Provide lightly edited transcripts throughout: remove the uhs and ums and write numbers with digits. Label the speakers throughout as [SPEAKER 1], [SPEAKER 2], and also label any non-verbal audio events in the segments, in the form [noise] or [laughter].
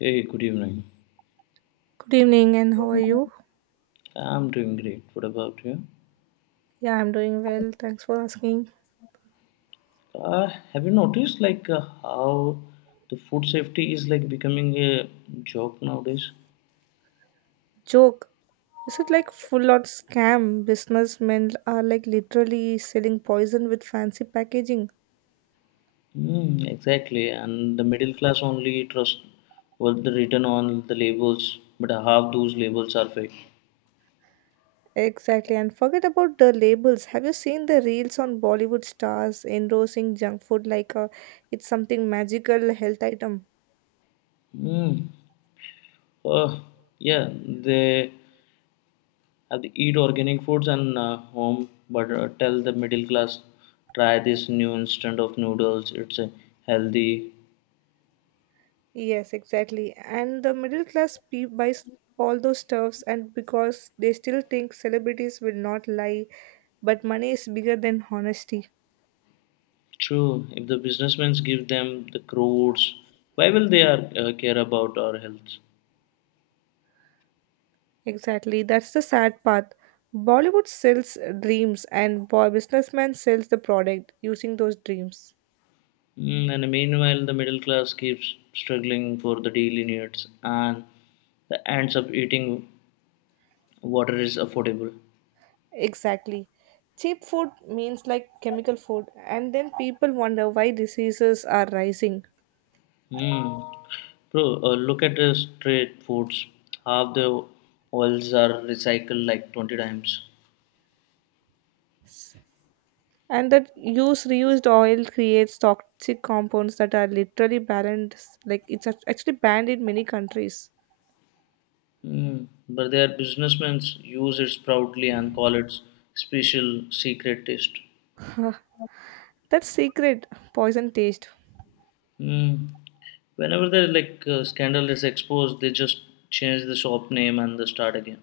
[SPEAKER 1] Hey, good evening.
[SPEAKER 2] Good evening, and how are you?
[SPEAKER 1] I'm doing great. What about you?
[SPEAKER 2] Yeah, I'm doing well. Thanks for asking.
[SPEAKER 1] Uh, have you noticed how the food safety is like becoming a joke nowadays?
[SPEAKER 2] Joke. Is it like full on scam? Businessmen are like literally selling poison with fancy packaging.
[SPEAKER 1] Mm, exactly, and the middle class only trust what the written on the labels, but half those labels are fake.
[SPEAKER 2] Exactly. And forget about the labels. Have you seen the reels on Bollywood stars endorsing junk food like it's something magical health item?
[SPEAKER 1] Mm, uh, yeah, they have to eat organic foods and home, but tell the middle class try this new instant of noodles. It's healthy.
[SPEAKER 2] Yes, exactly. And the middle class buys all those stuffs, and because they still think celebrities will not lie, but money is bigger than honesty.
[SPEAKER 1] True, if the businessmen give them the crores, why will they are, care about our health?
[SPEAKER 2] Exactly, that's the sad part. Bollywood sells dreams, and boy, businessman sells the product using those dreams.
[SPEAKER 1] Mm, and meanwhile, the middle class keeps struggling for the daily needs and the ends up eating water is affordable.
[SPEAKER 2] Exactly. Cheap food means like chemical food, and then people wonder why diseases are rising.
[SPEAKER 1] Mm. Bro, look at the street foods. Half the oils are recycled like 20 times.
[SPEAKER 2] S- And that use reused oil creates toxic compounds that are literally banned, like it's actually banned in many countries.
[SPEAKER 1] Mm. But their businessmen use it proudly and call it special secret taste.
[SPEAKER 2] [laughs] That secret poison taste.
[SPEAKER 1] Mm. Whenever they scandal is exposed, they just change the shop name and they start again.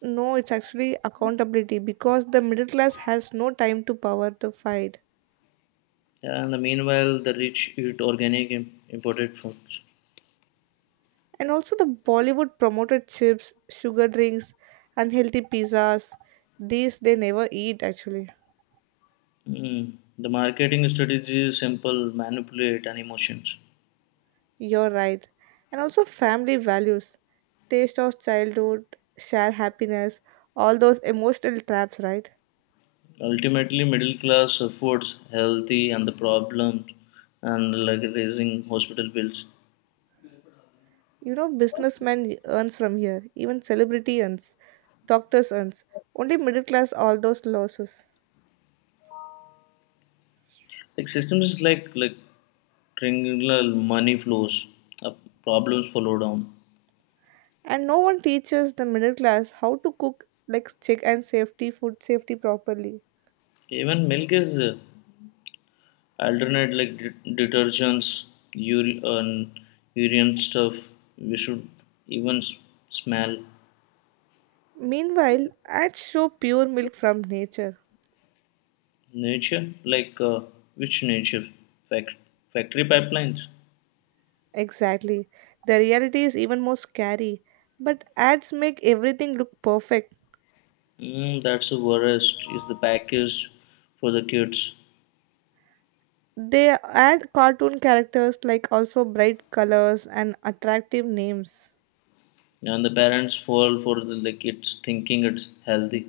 [SPEAKER 2] No, it's actually accountability because the middle class has no time to power the fight.
[SPEAKER 1] Yeah, and the meanwhile, the rich eat organic imported foods.
[SPEAKER 2] And also, the Bollywood promoted chips, sugar drinks, unhealthy pizzas. These they never eat, actually.
[SPEAKER 1] Mm. The marketing strategy is simple: manipulate and emotions.
[SPEAKER 2] You're right. And also, family values, taste of childhood, share happiness, all those emotional traps, right?
[SPEAKER 1] Ultimately, middle class affords healthy and the problems and like raising hospital bills.
[SPEAKER 2] You know, businessman earns from here, even celebrity earns, doctors earns. Only middle class, all those losses.
[SPEAKER 1] Like systems is like triangular money flows, uh, problems follow down.
[SPEAKER 2] And no one teaches the middle class how to cook like check and safety food safety properly.
[SPEAKER 1] Even milk is alternate like detergents and urine stuff we should even smell
[SPEAKER 2] Meanwhile, ads show pure milk from nature.
[SPEAKER 1] nature which nature. Fact Factory pipelines.
[SPEAKER 2] Exactly, the reality is even more scary, but ads make everything look perfect.
[SPEAKER 1] Mm, that's the worst is the package for the kids
[SPEAKER 2] They add cartoon characters like also bright colors and attractive names.
[SPEAKER 1] and the parents fall for the like it's thinking it's healthy.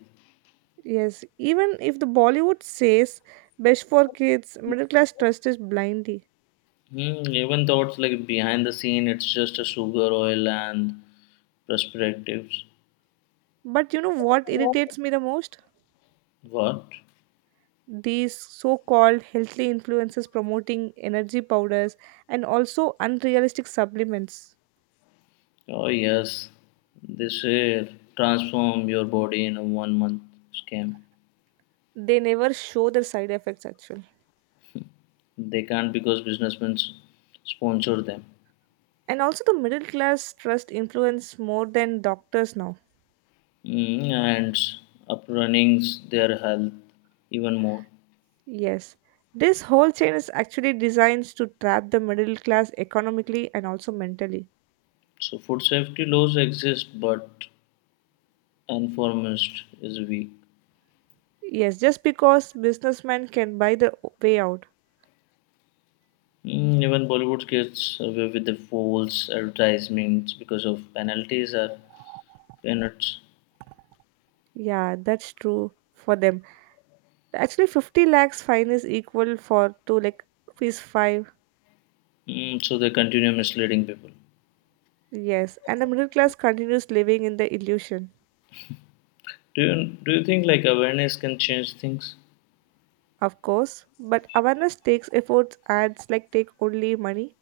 [SPEAKER 2] Yes, even if the Bollywood says best for kids, middle class trust is blindy.
[SPEAKER 1] Hmm, even thoughts like behind the scene it's just a sugar oil and perspectives.
[SPEAKER 2] But you know what irritates me the most?
[SPEAKER 1] What?
[SPEAKER 2] These so-called healthy influences promoting energy powders and also unrealistic supplements.
[SPEAKER 1] Oh yes, they say transform your body in a 1 month scam.
[SPEAKER 2] They never show their side effects, actually.
[SPEAKER 1] They can't because businessmen sponsor them.
[SPEAKER 2] And also the middle class trust influence more than doctors now.
[SPEAKER 1] Mm, and up runnings their health even more.
[SPEAKER 2] Yes, this whole chain is actually designed to trap the middle class economically and also mentally.
[SPEAKER 1] So food safety laws exist, but enforcement is weak.
[SPEAKER 2] Yes, just because businessmen can buy the way out.
[SPEAKER 1] Mm, even Bollywood gets away with the false advertisements because of penalties are peanuts.
[SPEAKER 2] Yeah, that's true for them. Actually, 50 lakhs fine is equal for to like ₹5.
[SPEAKER 1] Mm, so they continue misleading people.
[SPEAKER 2] Yes, and the middle class continues living in the illusion.
[SPEAKER 1] Do you do you think like awareness can change things?
[SPEAKER 2] Of course, but awareness takes efforts, ads like take only money.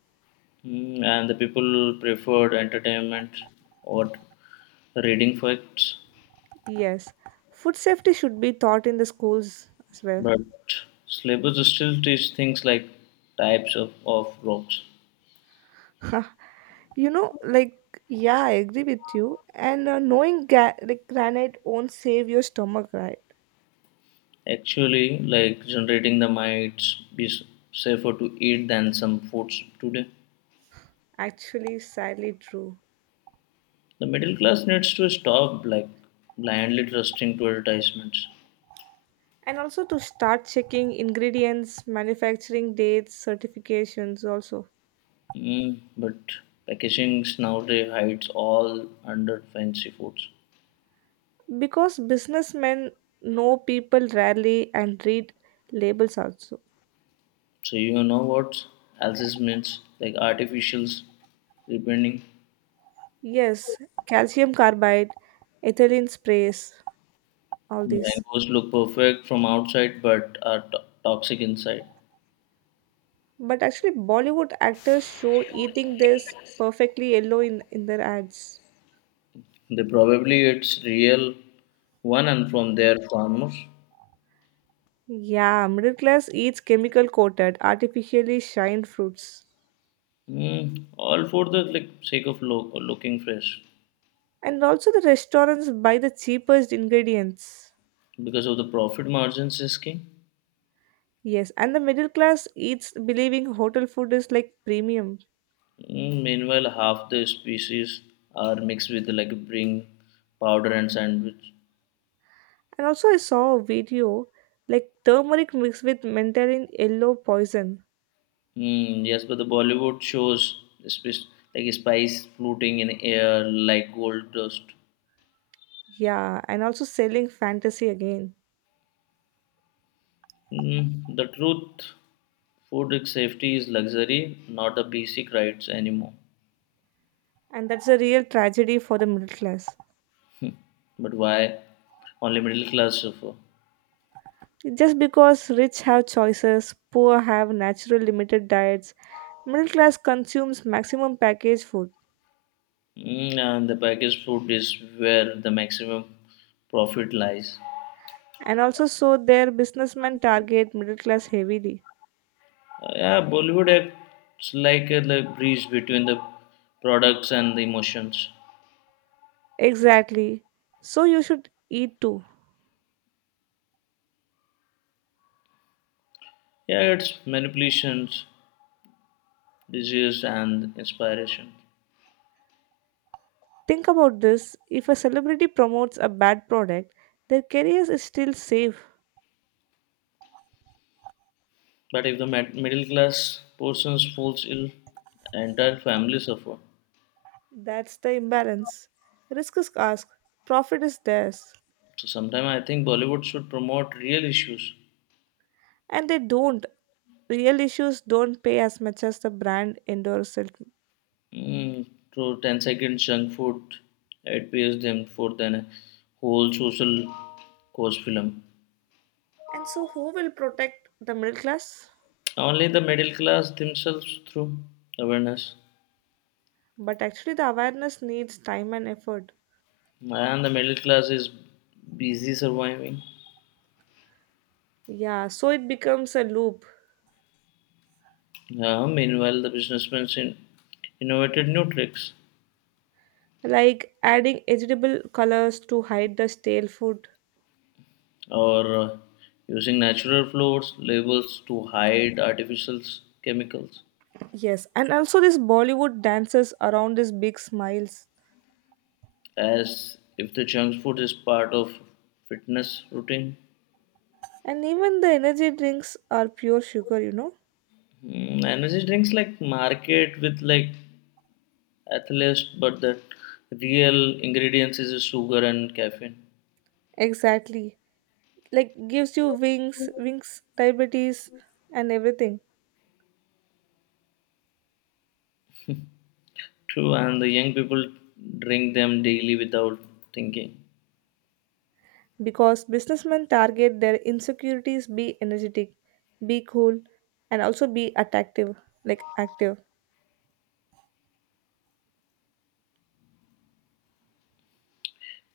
[SPEAKER 1] Mm, and the people preferred entertainment or reading facts,
[SPEAKER 2] Yes, food safety should be taught in the schools as well.
[SPEAKER 1] but syllabus still teach things like types of rocks.
[SPEAKER 2] [laughs] Like, yeah, I agree with you. And knowing like granite won't save your stomach, right?
[SPEAKER 1] Actually, like generating the might be safer to eat than some foods today.
[SPEAKER 2] Actually, sadly true.
[SPEAKER 1] The middle class needs to stop like blindly trusting to advertisements.
[SPEAKER 2] And also to start checking ingredients, manufacturing dates, certifications also.
[SPEAKER 1] Mm, but packaging nowadays hides all under fancy foods.
[SPEAKER 2] Because businessmen know people rarely and read labels also.
[SPEAKER 1] So you know what else is means like artificials depending.
[SPEAKER 2] Yes, calcium carbide, ethylene sprays, all these.
[SPEAKER 1] Mangoes look perfect from outside but are toxic inside.
[SPEAKER 2] But actually, Bollywood actors show eating this perfectly yellow in their ads.
[SPEAKER 1] They probably it's real one and from their farmers.
[SPEAKER 2] Yeah, middle class eats chemical coated, artificially shined fruits.
[SPEAKER 1] Mm, all for the like sake of looking fresh
[SPEAKER 2] And also, the restaurants buy the cheapest ingredients.
[SPEAKER 1] because of the profit margins is king.
[SPEAKER 2] Yes, and the middle class eats believing hotel food is like premium.
[SPEAKER 1] Mm, meanwhile, half the species are mixed with like bring powder and sandwich.
[SPEAKER 2] And also, I saw a video like turmeric mixed with Mandarin yellow poison.
[SPEAKER 1] Mm, yes, but the Bollywood shows, especially like spice floating in air like gold dust.
[SPEAKER 2] Yeah, and also selling fantasy again.
[SPEAKER 1] Mm, the truth, food safety is luxury, not the basic rights anymore.
[SPEAKER 2] And that's a real tragedy for the middle class.
[SPEAKER 1] But why only middle class suffer?
[SPEAKER 2] Just because rich have choices, poor have natural limited diets, middle class consumes maximum packaged food.
[SPEAKER 1] Mm, and the packaged food is where the maximum profit lies.
[SPEAKER 2] And also, so their businessmen target middle class heavily.
[SPEAKER 1] Yeah, Bollywood acts like a like bridge between the products and the emotions.
[SPEAKER 2] Exactly. So you should eat too.
[SPEAKER 1] Yeah, it's manipulations. Disease, and inspiration.
[SPEAKER 2] Think about this if a celebrity promotes a bad product, their career is still safe.
[SPEAKER 1] But if the middle class persons falls ill, entire family suffer.
[SPEAKER 2] That's the imbalance. Risk is asked, profit is theirs,
[SPEAKER 1] So sometimes I think Bollywood should promote real issues.
[SPEAKER 2] and they don't. Real issues don't pay as much as the brand endorses it.
[SPEAKER 1] Mm, so 10 seconds junk food, it pays them for then whole social cause film.
[SPEAKER 2] And so, who will protect the middle class?
[SPEAKER 1] Only the middle class themselves through awareness.
[SPEAKER 2] But actually, the awareness needs time and effort.
[SPEAKER 1] And the middle class is busy surviving.
[SPEAKER 2] Yeah, so it becomes a loop,
[SPEAKER 1] Yeah, meanwhile, the businessmen innovated new tricks
[SPEAKER 2] like adding edible colors to hide the stale food.
[SPEAKER 1] or using natural flavors labels to hide artificial chemicals
[SPEAKER 2] Yes, and also these Bollywood dances around these big smiles.
[SPEAKER 1] as if the junk food is part of fitness routine.
[SPEAKER 2] And even the energy drinks are pure sugar, you know?
[SPEAKER 1] Mm, energy drinks like market with like athletes but the real ingredients is sugar and caffeine.
[SPEAKER 2] Exactly. Like gives you wings, wings diabetes and everything.
[SPEAKER 1] True and the young people drink them daily without thinking
[SPEAKER 2] Because businessmen target their insecurities, be energetic, be cool, and also be attractive, like active.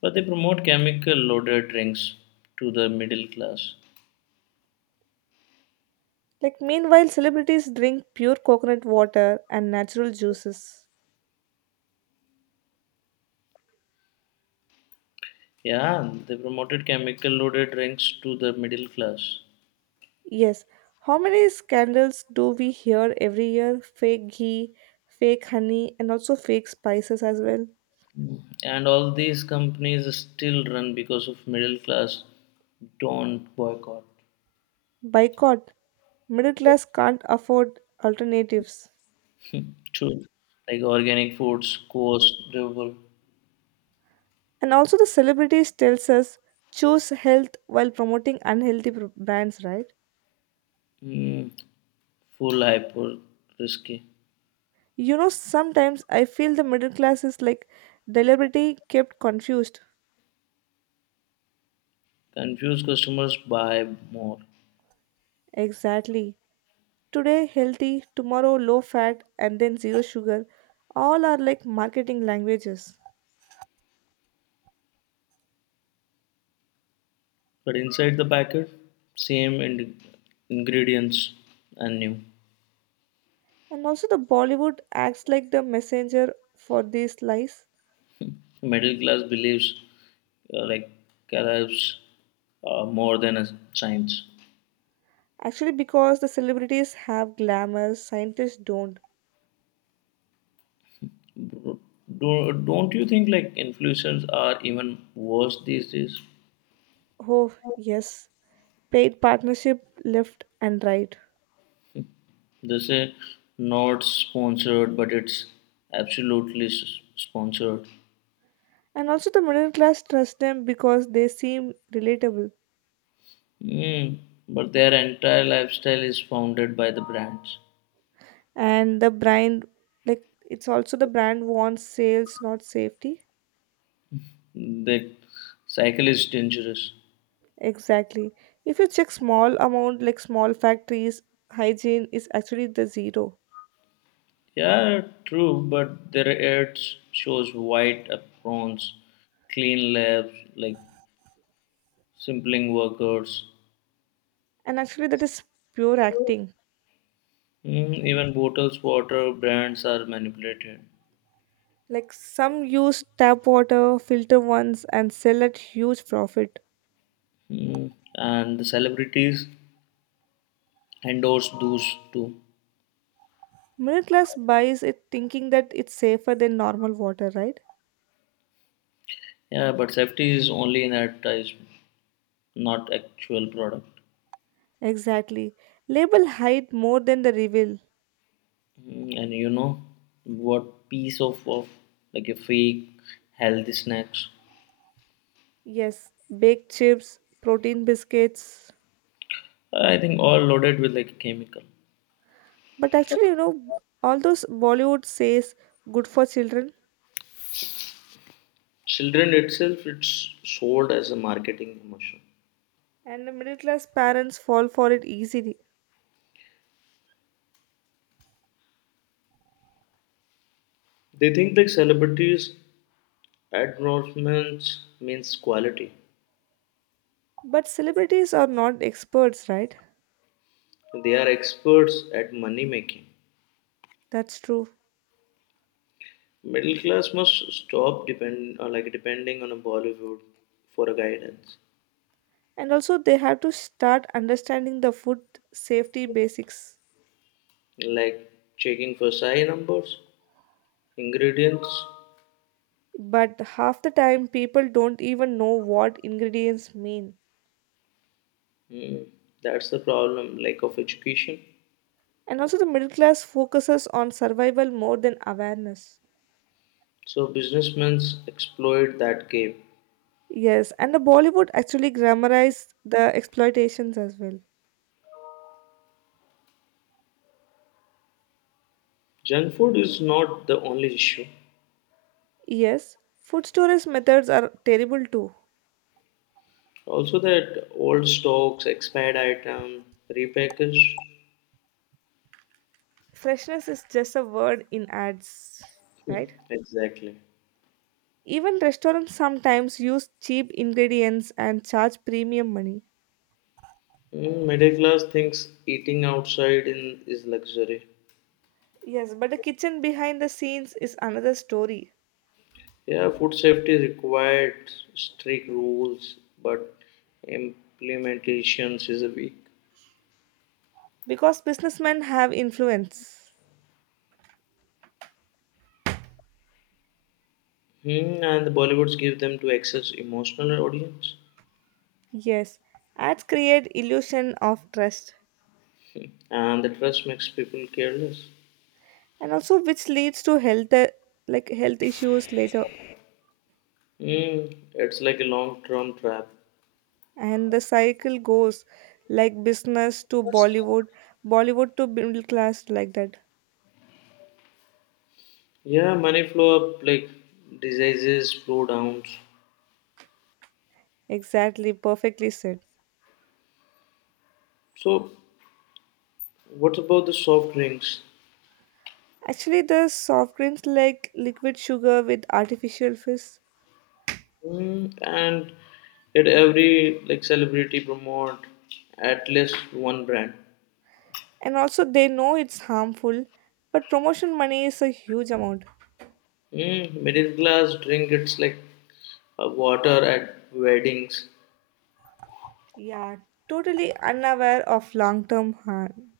[SPEAKER 1] but they promote chemical loaded drinks to the middle class.
[SPEAKER 2] Like, meanwhile celebrities drink pure coconut water and natural juices.
[SPEAKER 1] Yeah, they promoted chemical loaded drinks to the middle class.
[SPEAKER 2] Yes, how many scandals do we hear every year? Fake ghee, fake honey, and also fake spices as well.
[SPEAKER 1] And all these companies still run because of middle class don't boycott.
[SPEAKER 2] Boycott. Middle class can't afford alternatives.
[SPEAKER 1] True. Like organic foods cost double.
[SPEAKER 2] And also, the celebrities tells us choose health while promoting unhealthy brands, right?
[SPEAKER 1] Mm, full hyper risky.
[SPEAKER 2] You know, sometimes I feel the middle class is like deliberately kept confused.
[SPEAKER 1] Confused customers buy more.
[SPEAKER 2] Exactly. Today healthy, tomorrow low fat, and then zero sugar. All are like marketing languages.
[SPEAKER 1] But inside the packet, same ingredients and new.
[SPEAKER 2] And also, the Bollywood acts like the messenger for these lies.
[SPEAKER 1] Middle class believes like calories more than a science.
[SPEAKER 2] Actually, because the celebrities have glamour, scientists don't.
[SPEAKER 1] Don't you think like influencers are even worse these days?
[SPEAKER 2] Oh, yes. Paid partnership left and right.
[SPEAKER 1] They say not sponsored, but it's absolutely sponsored.
[SPEAKER 2] And also, the middle class trust them because they seem relatable.
[SPEAKER 1] Mm, but their entire lifestyle is founded by the brands.
[SPEAKER 2] And the brand, like, it's also the brand wants sales, not safety.
[SPEAKER 1] The cycle is dangerous.
[SPEAKER 2] Exactly. If you check small amount, like small factories, hygiene is actually the zero.
[SPEAKER 1] Yeah, true, but their ads shows white aprons, clean labs, like simpling workers.
[SPEAKER 2] And actually, that is pure acting.
[SPEAKER 1] Mm, even bottles water brands are manipulated.
[SPEAKER 2] Like, some use tap water, filter ones, and sell at huge profit.
[SPEAKER 1] Mm, and the celebrities endorse those too.
[SPEAKER 2] Middle class buys it thinking that it's safer than normal water, right?
[SPEAKER 1] Yeah, but safety is only an advertisement, not actual product.
[SPEAKER 2] Exactly. Label hide more than the reveal.
[SPEAKER 1] Mm, and you know what piece of like a fake healthy snacks?
[SPEAKER 2] Yes, baked chips, protein biscuits.
[SPEAKER 1] I think all loaded with like a chemical.
[SPEAKER 2] But actually, all those Bollywood says good for children,
[SPEAKER 1] Children itself, it's sold as a marketing emotion.
[SPEAKER 2] and the middle class parents fall for it easily.
[SPEAKER 1] They think like celebrities endorsements means quality.
[SPEAKER 2] But celebrities are not experts, right?
[SPEAKER 1] They are experts at money making.
[SPEAKER 2] That's true.
[SPEAKER 1] Middle class must stop depend like depending on a Bollywood for a guidance,
[SPEAKER 2] And also, they have to start understanding the food safety basics.
[SPEAKER 1] like checking for SAI numbers, ingredients.
[SPEAKER 2] But half the time, people don't even know what ingredients mean.
[SPEAKER 1] Mm, that's the problem, like of education.
[SPEAKER 2] And also, the middle class focuses on survival more than awareness.
[SPEAKER 1] So businessmen exploit that gap.
[SPEAKER 2] Yes, and the Bollywood actually glamorized the exploitations as well.
[SPEAKER 1] Junk food is not the only issue.
[SPEAKER 2] Yes, food storage methods are terrible too.
[SPEAKER 1] Also, that old stocks, expired item, repackaged.
[SPEAKER 2] Freshness is just a word in ads,
[SPEAKER 1] Hmm,
[SPEAKER 2] right?
[SPEAKER 1] exactly.
[SPEAKER 2] Even restaurants sometimes use cheap ingredients and charge premium money.
[SPEAKER 1] Mm, middle class thinks eating outside in is luxury.
[SPEAKER 2] Yes, but the kitchen behind the scenes is another story.
[SPEAKER 1] Yeah, food safety required strict rules, but implementations is a weak.
[SPEAKER 2] Because businessmen have influence.
[SPEAKER 1] Hmm, and the Bollywoods give them to access emotional audience,
[SPEAKER 2] Yes, ads create illusion of trust
[SPEAKER 1] and the trust makes people careless.
[SPEAKER 2] and also which leads to health, like health issues later.
[SPEAKER 1] Hmm, it's like a long-term trap.
[SPEAKER 2] And the cycle goes like business to Bollywood, Bollywood to middle class, like that.
[SPEAKER 1] Yeah, money flow up like diseases, flow downs.
[SPEAKER 2] Exactly, perfectly said.
[SPEAKER 1] So, what about the soft drinks?
[SPEAKER 2] Actually the soft drinks like liquid sugar with artificial fizz.
[SPEAKER 1] Mm, and yet every like celebrity promote at least one brand.
[SPEAKER 2] And also they know it's harmful, but promotion money is a huge amount.
[SPEAKER 1] Mm, middle class drink it's like water at weddings.
[SPEAKER 2] Yeah, totally unaware of long term harm.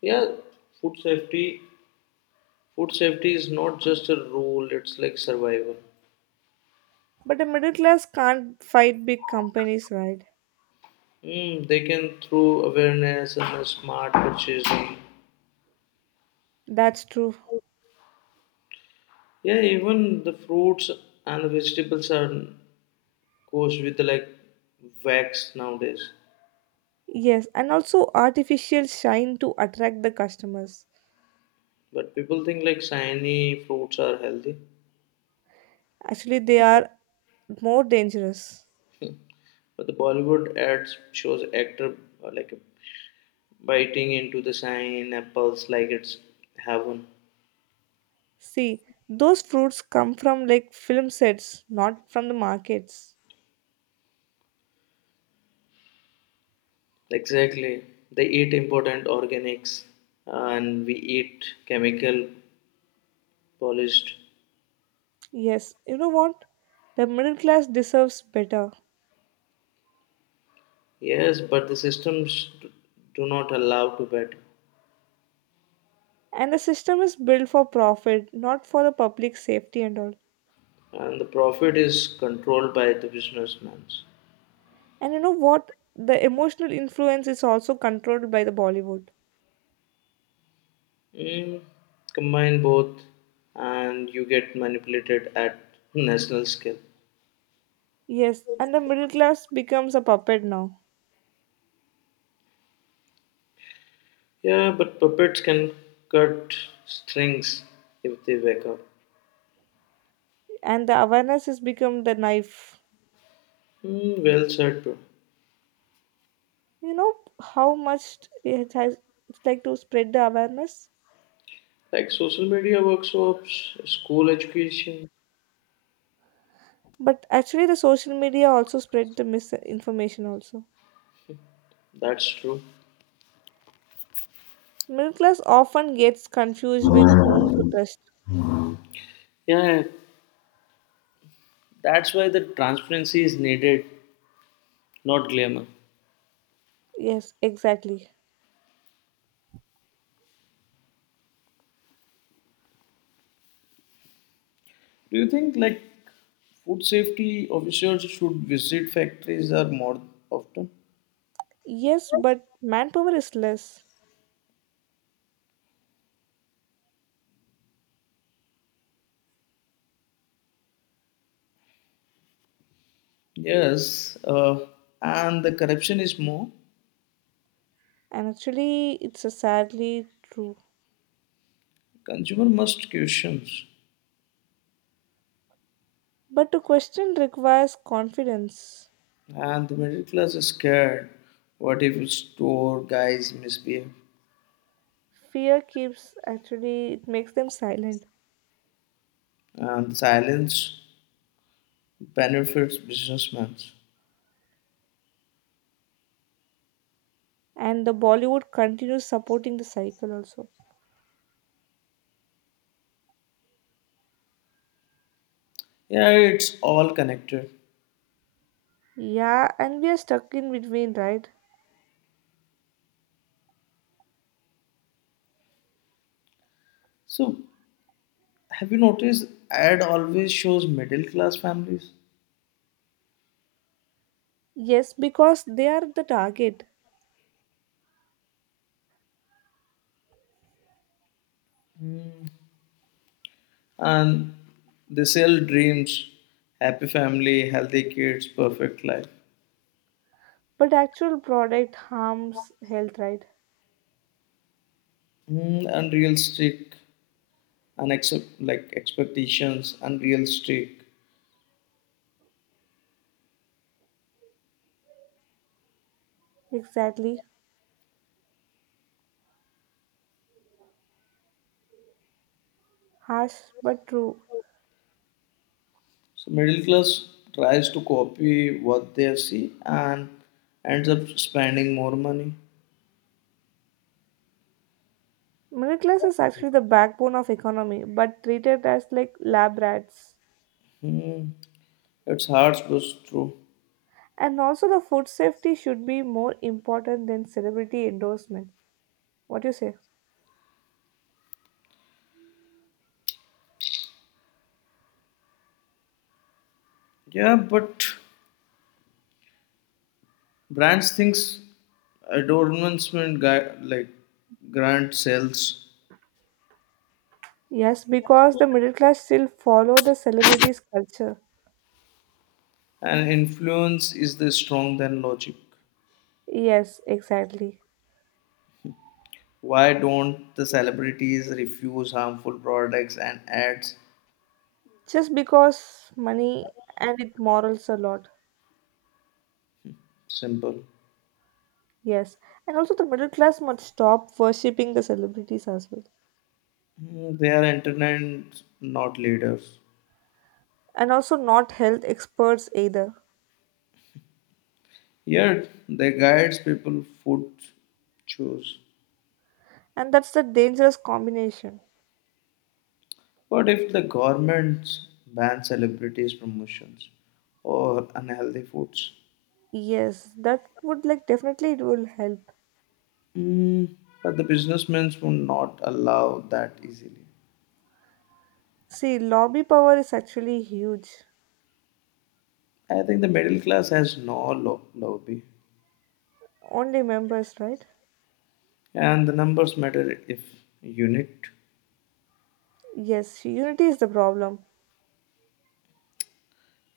[SPEAKER 1] Yeah, food safety. Food safety is not just a rule; it's like survival.
[SPEAKER 2] But the middle class can't fight big companies, right?
[SPEAKER 1] Mm, they can through awareness and a smart purchasing.
[SPEAKER 2] That's true.
[SPEAKER 1] Yeah, even the fruits and the vegetables are goes with like wax nowadays.
[SPEAKER 2] Yes, and also artificial shine to attract the customers.
[SPEAKER 1] But people think like shiny fruits are healthy.
[SPEAKER 2] Actually they are more dangerous.
[SPEAKER 1] But the Bollywood ads shows actor like biting into the pineapples like it's heaven.
[SPEAKER 2] See, those fruits come from like film sets, not from the markets.
[SPEAKER 1] Exactly. They eat important organics and we eat chemical polished.
[SPEAKER 2] Yes, you know what? The middle class deserves better.
[SPEAKER 1] Yes, but the systems do not allow to bet.
[SPEAKER 2] And the system is built for profit, not for the public safety and all.
[SPEAKER 1] And the profit is controlled by the businessmen.
[SPEAKER 2] And you know what? The emotional influence is also controlled by the Bollywood.
[SPEAKER 1] Mm, combine both and you get manipulated at national scale.
[SPEAKER 2] Yes, and the middle class becomes a puppet now.
[SPEAKER 1] Yeah, but puppets can cut strings if they wake up.
[SPEAKER 2] And the awareness has become the knife.
[SPEAKER 1] Hmm, well said, bro.
[SPEAKER 2] You know how much it has it's like to spread the awareness?
[SPEAKER 1] Like social media workshops, school education,
[SPEAKER 2] But actually, the social media also spread the misinformation also.
[SPEAKER 1] that's true.
[SPEAKER 2] Middle class often gets confused with whom
[SPEAKER 1] Yeah,
[SPEAKER 2] to trust.
[SPEAKER 1] yeah, that's why the transparency is needed, not glamour.
[SPEAKER 2] Yes, exactly.
[SPEAKER 1] Do you think like food safety officers should visit factories are more often?
[SPEAKER 2] Yes, but manpower is less.
[SPEAKER 1] Yes, and the corruption is more.
[SPEAKER 2] And actually, it's a sadly true.
[SPEAKER 1] Consumer must questions,
[SPEAKER 2] But the question requires confidence.
[SPEAKER 1] and the middle class is scared. What if store guys misbehave?
[SPEAKER 2] Fear keeps, actually, it makes them silent.
[SPEAKER 1] And silence benefits businessmen.
[SPEAKER 2] And the Bollywood continues supporting the cycle also.
[SPEAKER 1] Yeah, it's all connected.
[SPEAKER 2] Yeah, and we are stuck in between, right?
[SPEAKER 1] So, have you noticed ad always shows middle class families
[SPEAKER 2] Yes, because they are the target.
[SPEAKER 1] and they sell dreams, happy family, healthy kids, perfect life.
[SPEAKER 2] But actual product harms health, right?
[SPEAKER 1] Mm, unrealistic and accept, like expectations, unrealistic.
[SPEAKER 2] Exactly. Harsh but true.
[SPEAKER 1] So middle class tries to copy what they see and ends up spending more money.
[SPEAKER 2] Middle class is actually the backbone of economy, but treated as like lab rats.
[SPEAKER 1] Hmm, it's hard, but it's true.
[SPEAKER 2] And also the food safety should be more important than celebrity endorsement. What do you say?
[SPEAKER 1] Yeah, but brands thinks adornment guy, like grant sells
[SPEAKER 2] Yes, because the middle class still follow the celebrities culture.
[SPEAKER 1] and influence is the strong than logic.
[SPEAKER 2] Yes, exactly.
[SPEAKER 1] Why don't the celebrities refuse harmful products and ads?
[SPEAKER 2] Just because money and it morals a lot.
[SPEAKER 1] Simple.
[SPEAKER 2] Yes. And also the middle class must stop worshipping the celebrities as well.
[SPEAKER 1] Mm, they are entertainers, not leaders.
[SPEAKER 2] And also not health experts either.
[SPEAKER 1] Yet they guides people food choose.
[SPEAKER 2] And that's the dangerous combination.
[SPEAKER 1] What if the government bans celebrities promotions or unhealthy foods?
[SPEAKER 2] Yes, that would like definitely it will help.
[SPEAKER 1] Mm, but the businessmen would not allow that easily.
[SPEAKER 2] See, lobby power is actually huge.
[SPEAKER 1] I think the middle class has no lobby,
[SPEAKER 2] Only members, right?
[SPEAKER 1] and the numbers matter if unit.
[SPEAKER 2] Yes, unity is the problem.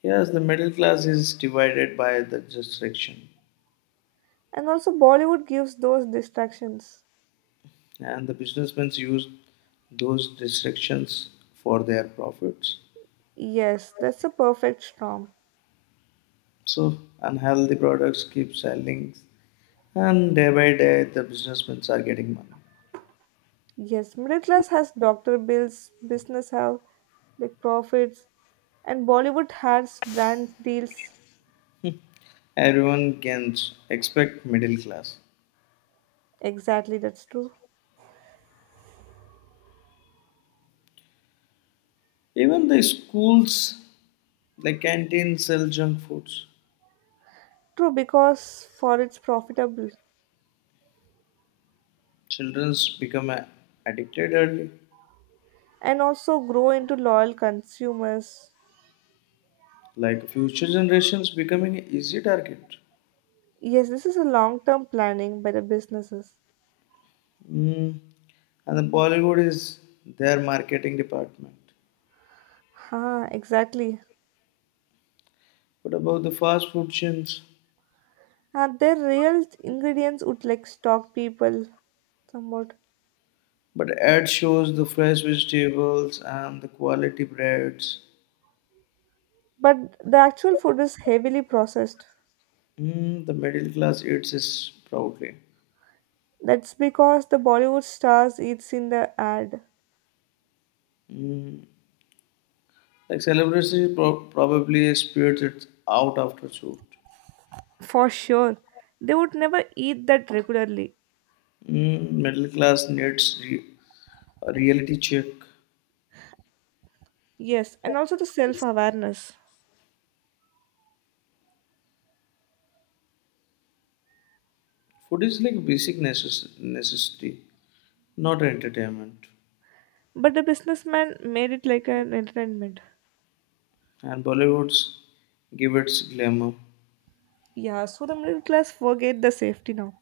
[SPEAKER 1] Yes, the middle class is divided by the restriction,
[SPEAKER 2] And also, Bollywood gives those distractions.
[SPEAKER 1] and the businessmen use those restrictions for their profits.
[SPEAKER 2] Yes, that's a perfect storm.
[SPEAKER 1] So unhealthy products keep selling, and day by day the businessmen are getting money.
[SPEAKER 2] Yes, middle class has doctor bills, business have like profits, and Bollywood has brand deals.
[SPEAKER 1] Everyone can expect middle class.
[SPEAKER 2] Exactly, that's true.
[SPEAKER 1] Even the schools like canteens sell junk foods.
[SPEAKER 2] True, because for it's profitable
[SPEAKER 1] Children's become addicted early.
[SPEAKER 2] and also grow into loyal consumers.
[SPEAKER 1] Like future generations becoming an easy target.
[SPEAKER 2] Yes, this is a long-term planning by the businesses.
[SPEAKER 1] Mm. And the Bollywood is their marketing department.
[SPEAKER 2] Ha, exactly.
[SPEAKER 1] What about the fast food chains?
[SPEAKER 2] And their real ingredients would like stock people somewhat.
[SPEAKER 1] But ad shows the fresh vegetables and the quality breads.
[SPEAKER 2] But the actual food is heavily processed.
[SPEAKER 1] Mm, the middle class eats this proudly.
[SPEAKER 2] That's because the Bollywood stars eats in the ad.
[SPEAKER 1] Mm, like celebrity probably spirits it out after shoot.
[SPEAKER 2] For sure. They would never eat that regularly.
[SPEAKER 1] Mm, middle class needs a reality check.
[SPEAKER 2] Yes, and also the self-awareness.
[SPEAKER 1] Food is like basic necessity, not entertainment.
[SPEAKER 2] But the businessman made it like an entertainment.
[SPEAKER 1] And Bollywood's give its glamour.
[SPEAKER 2] Yeah, so the middle class forget the safety now.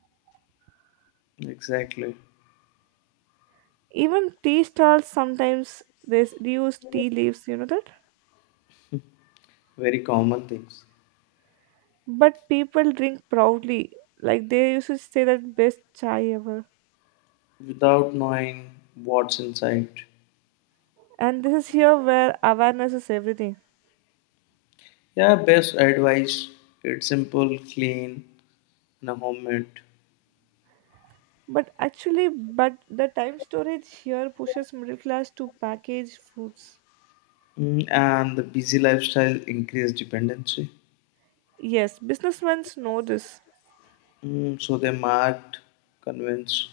[SPEAKER 1] Exactly.
[SPEAKER 2] Even tea stalls sometimes they use tea leaves, you know that?
[SPEAKER 1] Very common things.
[SPEAKER 2] But people drink proudly. Like they used to say that best chai ever.
[SPEAKER 1] Without knowing what's inside.
[SPEAKER 2] And this is here where awareness is everything.
[SPEAKER 1] Yeah, best advice. It's simple, clean, and a homemade.
[SPEAKER 2] But actually, but the time storage here pushes middle class to package foods.
[SPEAKER 1] Mm, and the busy lifestyle increased dependency.
[SPEAKER 2] Yes, businessmen know this.
[SPEAKER 1] Mm, so they marked, convinced.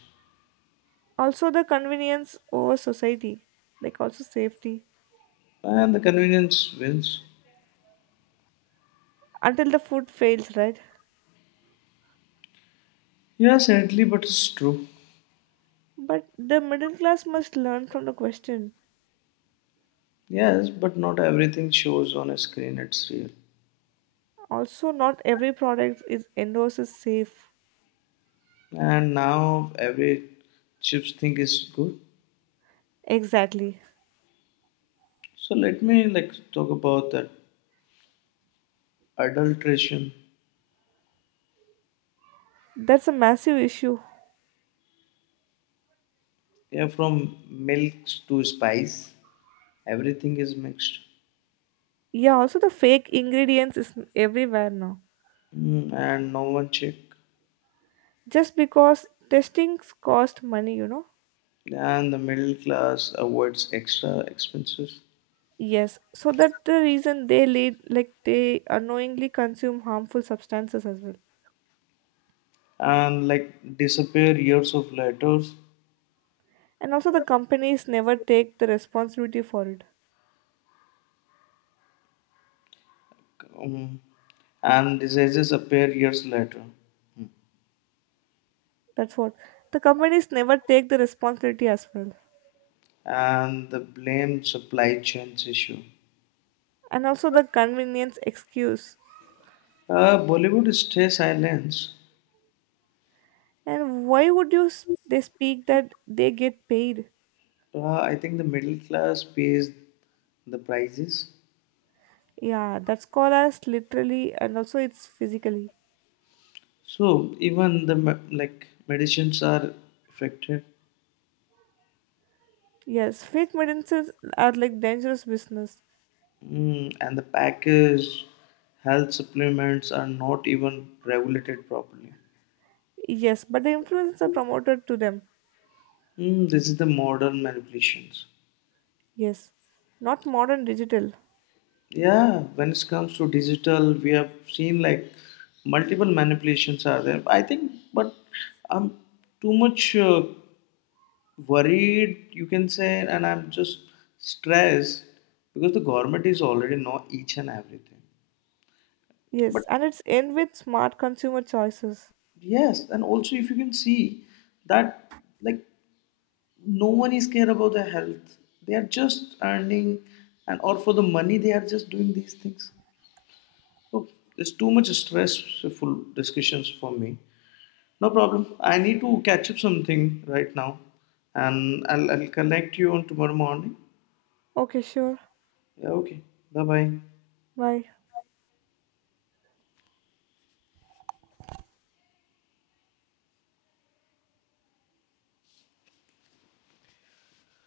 [SPEAKER 2] Also the convenience over society, like also safety.
[SPEAKER 1] And the convenience wins.
[SPEAKER 2] Until the food fails, right?
[SPEAKER 1] Yeah, sadly, but it's true.
[SPEAKER 2] But the middle class must learn from the question.
[SPEAKER 1] Yes, but not everything shows on a screen, it's real.
[SPEAKER 2] Also, not every product is endorsed as safe.
[SPEAKER 1] And now every chips thing is good.
[SPEAKER 2] Exactly.
[SPEAKER 1] So let me like talk about that adulteration.
[SPEAKER 2] That's a massive issue.
[SPEAKER 1] Yeah, from milks to spice, everything is mixed.
[SPEAKER 2] Yeah, also the fake ingredients is everywhere now.
[SPEAKER 1] Mm, and no one check.
[SPEAKER 2] Just because testings cost money, you know?
[SPEAKER 1] And the middle class avoids extra expenses.
[SPEAKER 2] Yes. So that the reason they lead like they unknowingly consume harmful substances as well.
[SPEAKER 1] And like disappear years of letters.
[SPEAKER 2] And also the companies never take the responsibility for it.
[SPEAKER 1] Um, and diseases appear years later.
[SPEAKER 2] That's what. The companies never take the responsibility as well.
[SPEAKER 1] And the blame supply chains issue.
[SPEAKER 2] And also the convenience excuse.
[SPEAKER 1] Bollywood stay silence.
[SPEAKER 2] And why would you they speak that they get paid?
[SPEAKER 1] I think the middle class pays the prices.
[SPEAKER 2] Yeah, that's called as literally and also it's physically.
[SPEAKER 1] So even the like medicines are affected,
[SPEAKER 2] Yes, fake medicines are like dangerous business.
[SPEAKER 1] mm, and the package health supplements are not even regulated properly.
[SPEAKER 2] Yes, but the influence are promoted to them.
[SPEAKER 1] Mm, this is the modern manipulations.
[SPEAKER 2] Yes, not modern digital.
[SPEAKER 1] Yeah, when it comes to digital, we have seen like multiple manipulations are there. I think, but I'm too much worried, you can say, and I'm just stressed because the government is already know each and everything. But
[SPEAKER 2] Yes, and it's end with smart consumer choices.
[SPEAKER 1] yes, and also if you can see that, like, no one is care about their health. They are just earning, and or for the money, they are just doing these things. Oh, it's too much stressful discussions for me. No problem. I need to catch up something right now, and I'll connect you on tomorrow morning.
[SPEAKER 2] Okay, sure.
[SPEAKER 1] Yeah, okay. Bye bye.
[SPEAKER 2] Bye.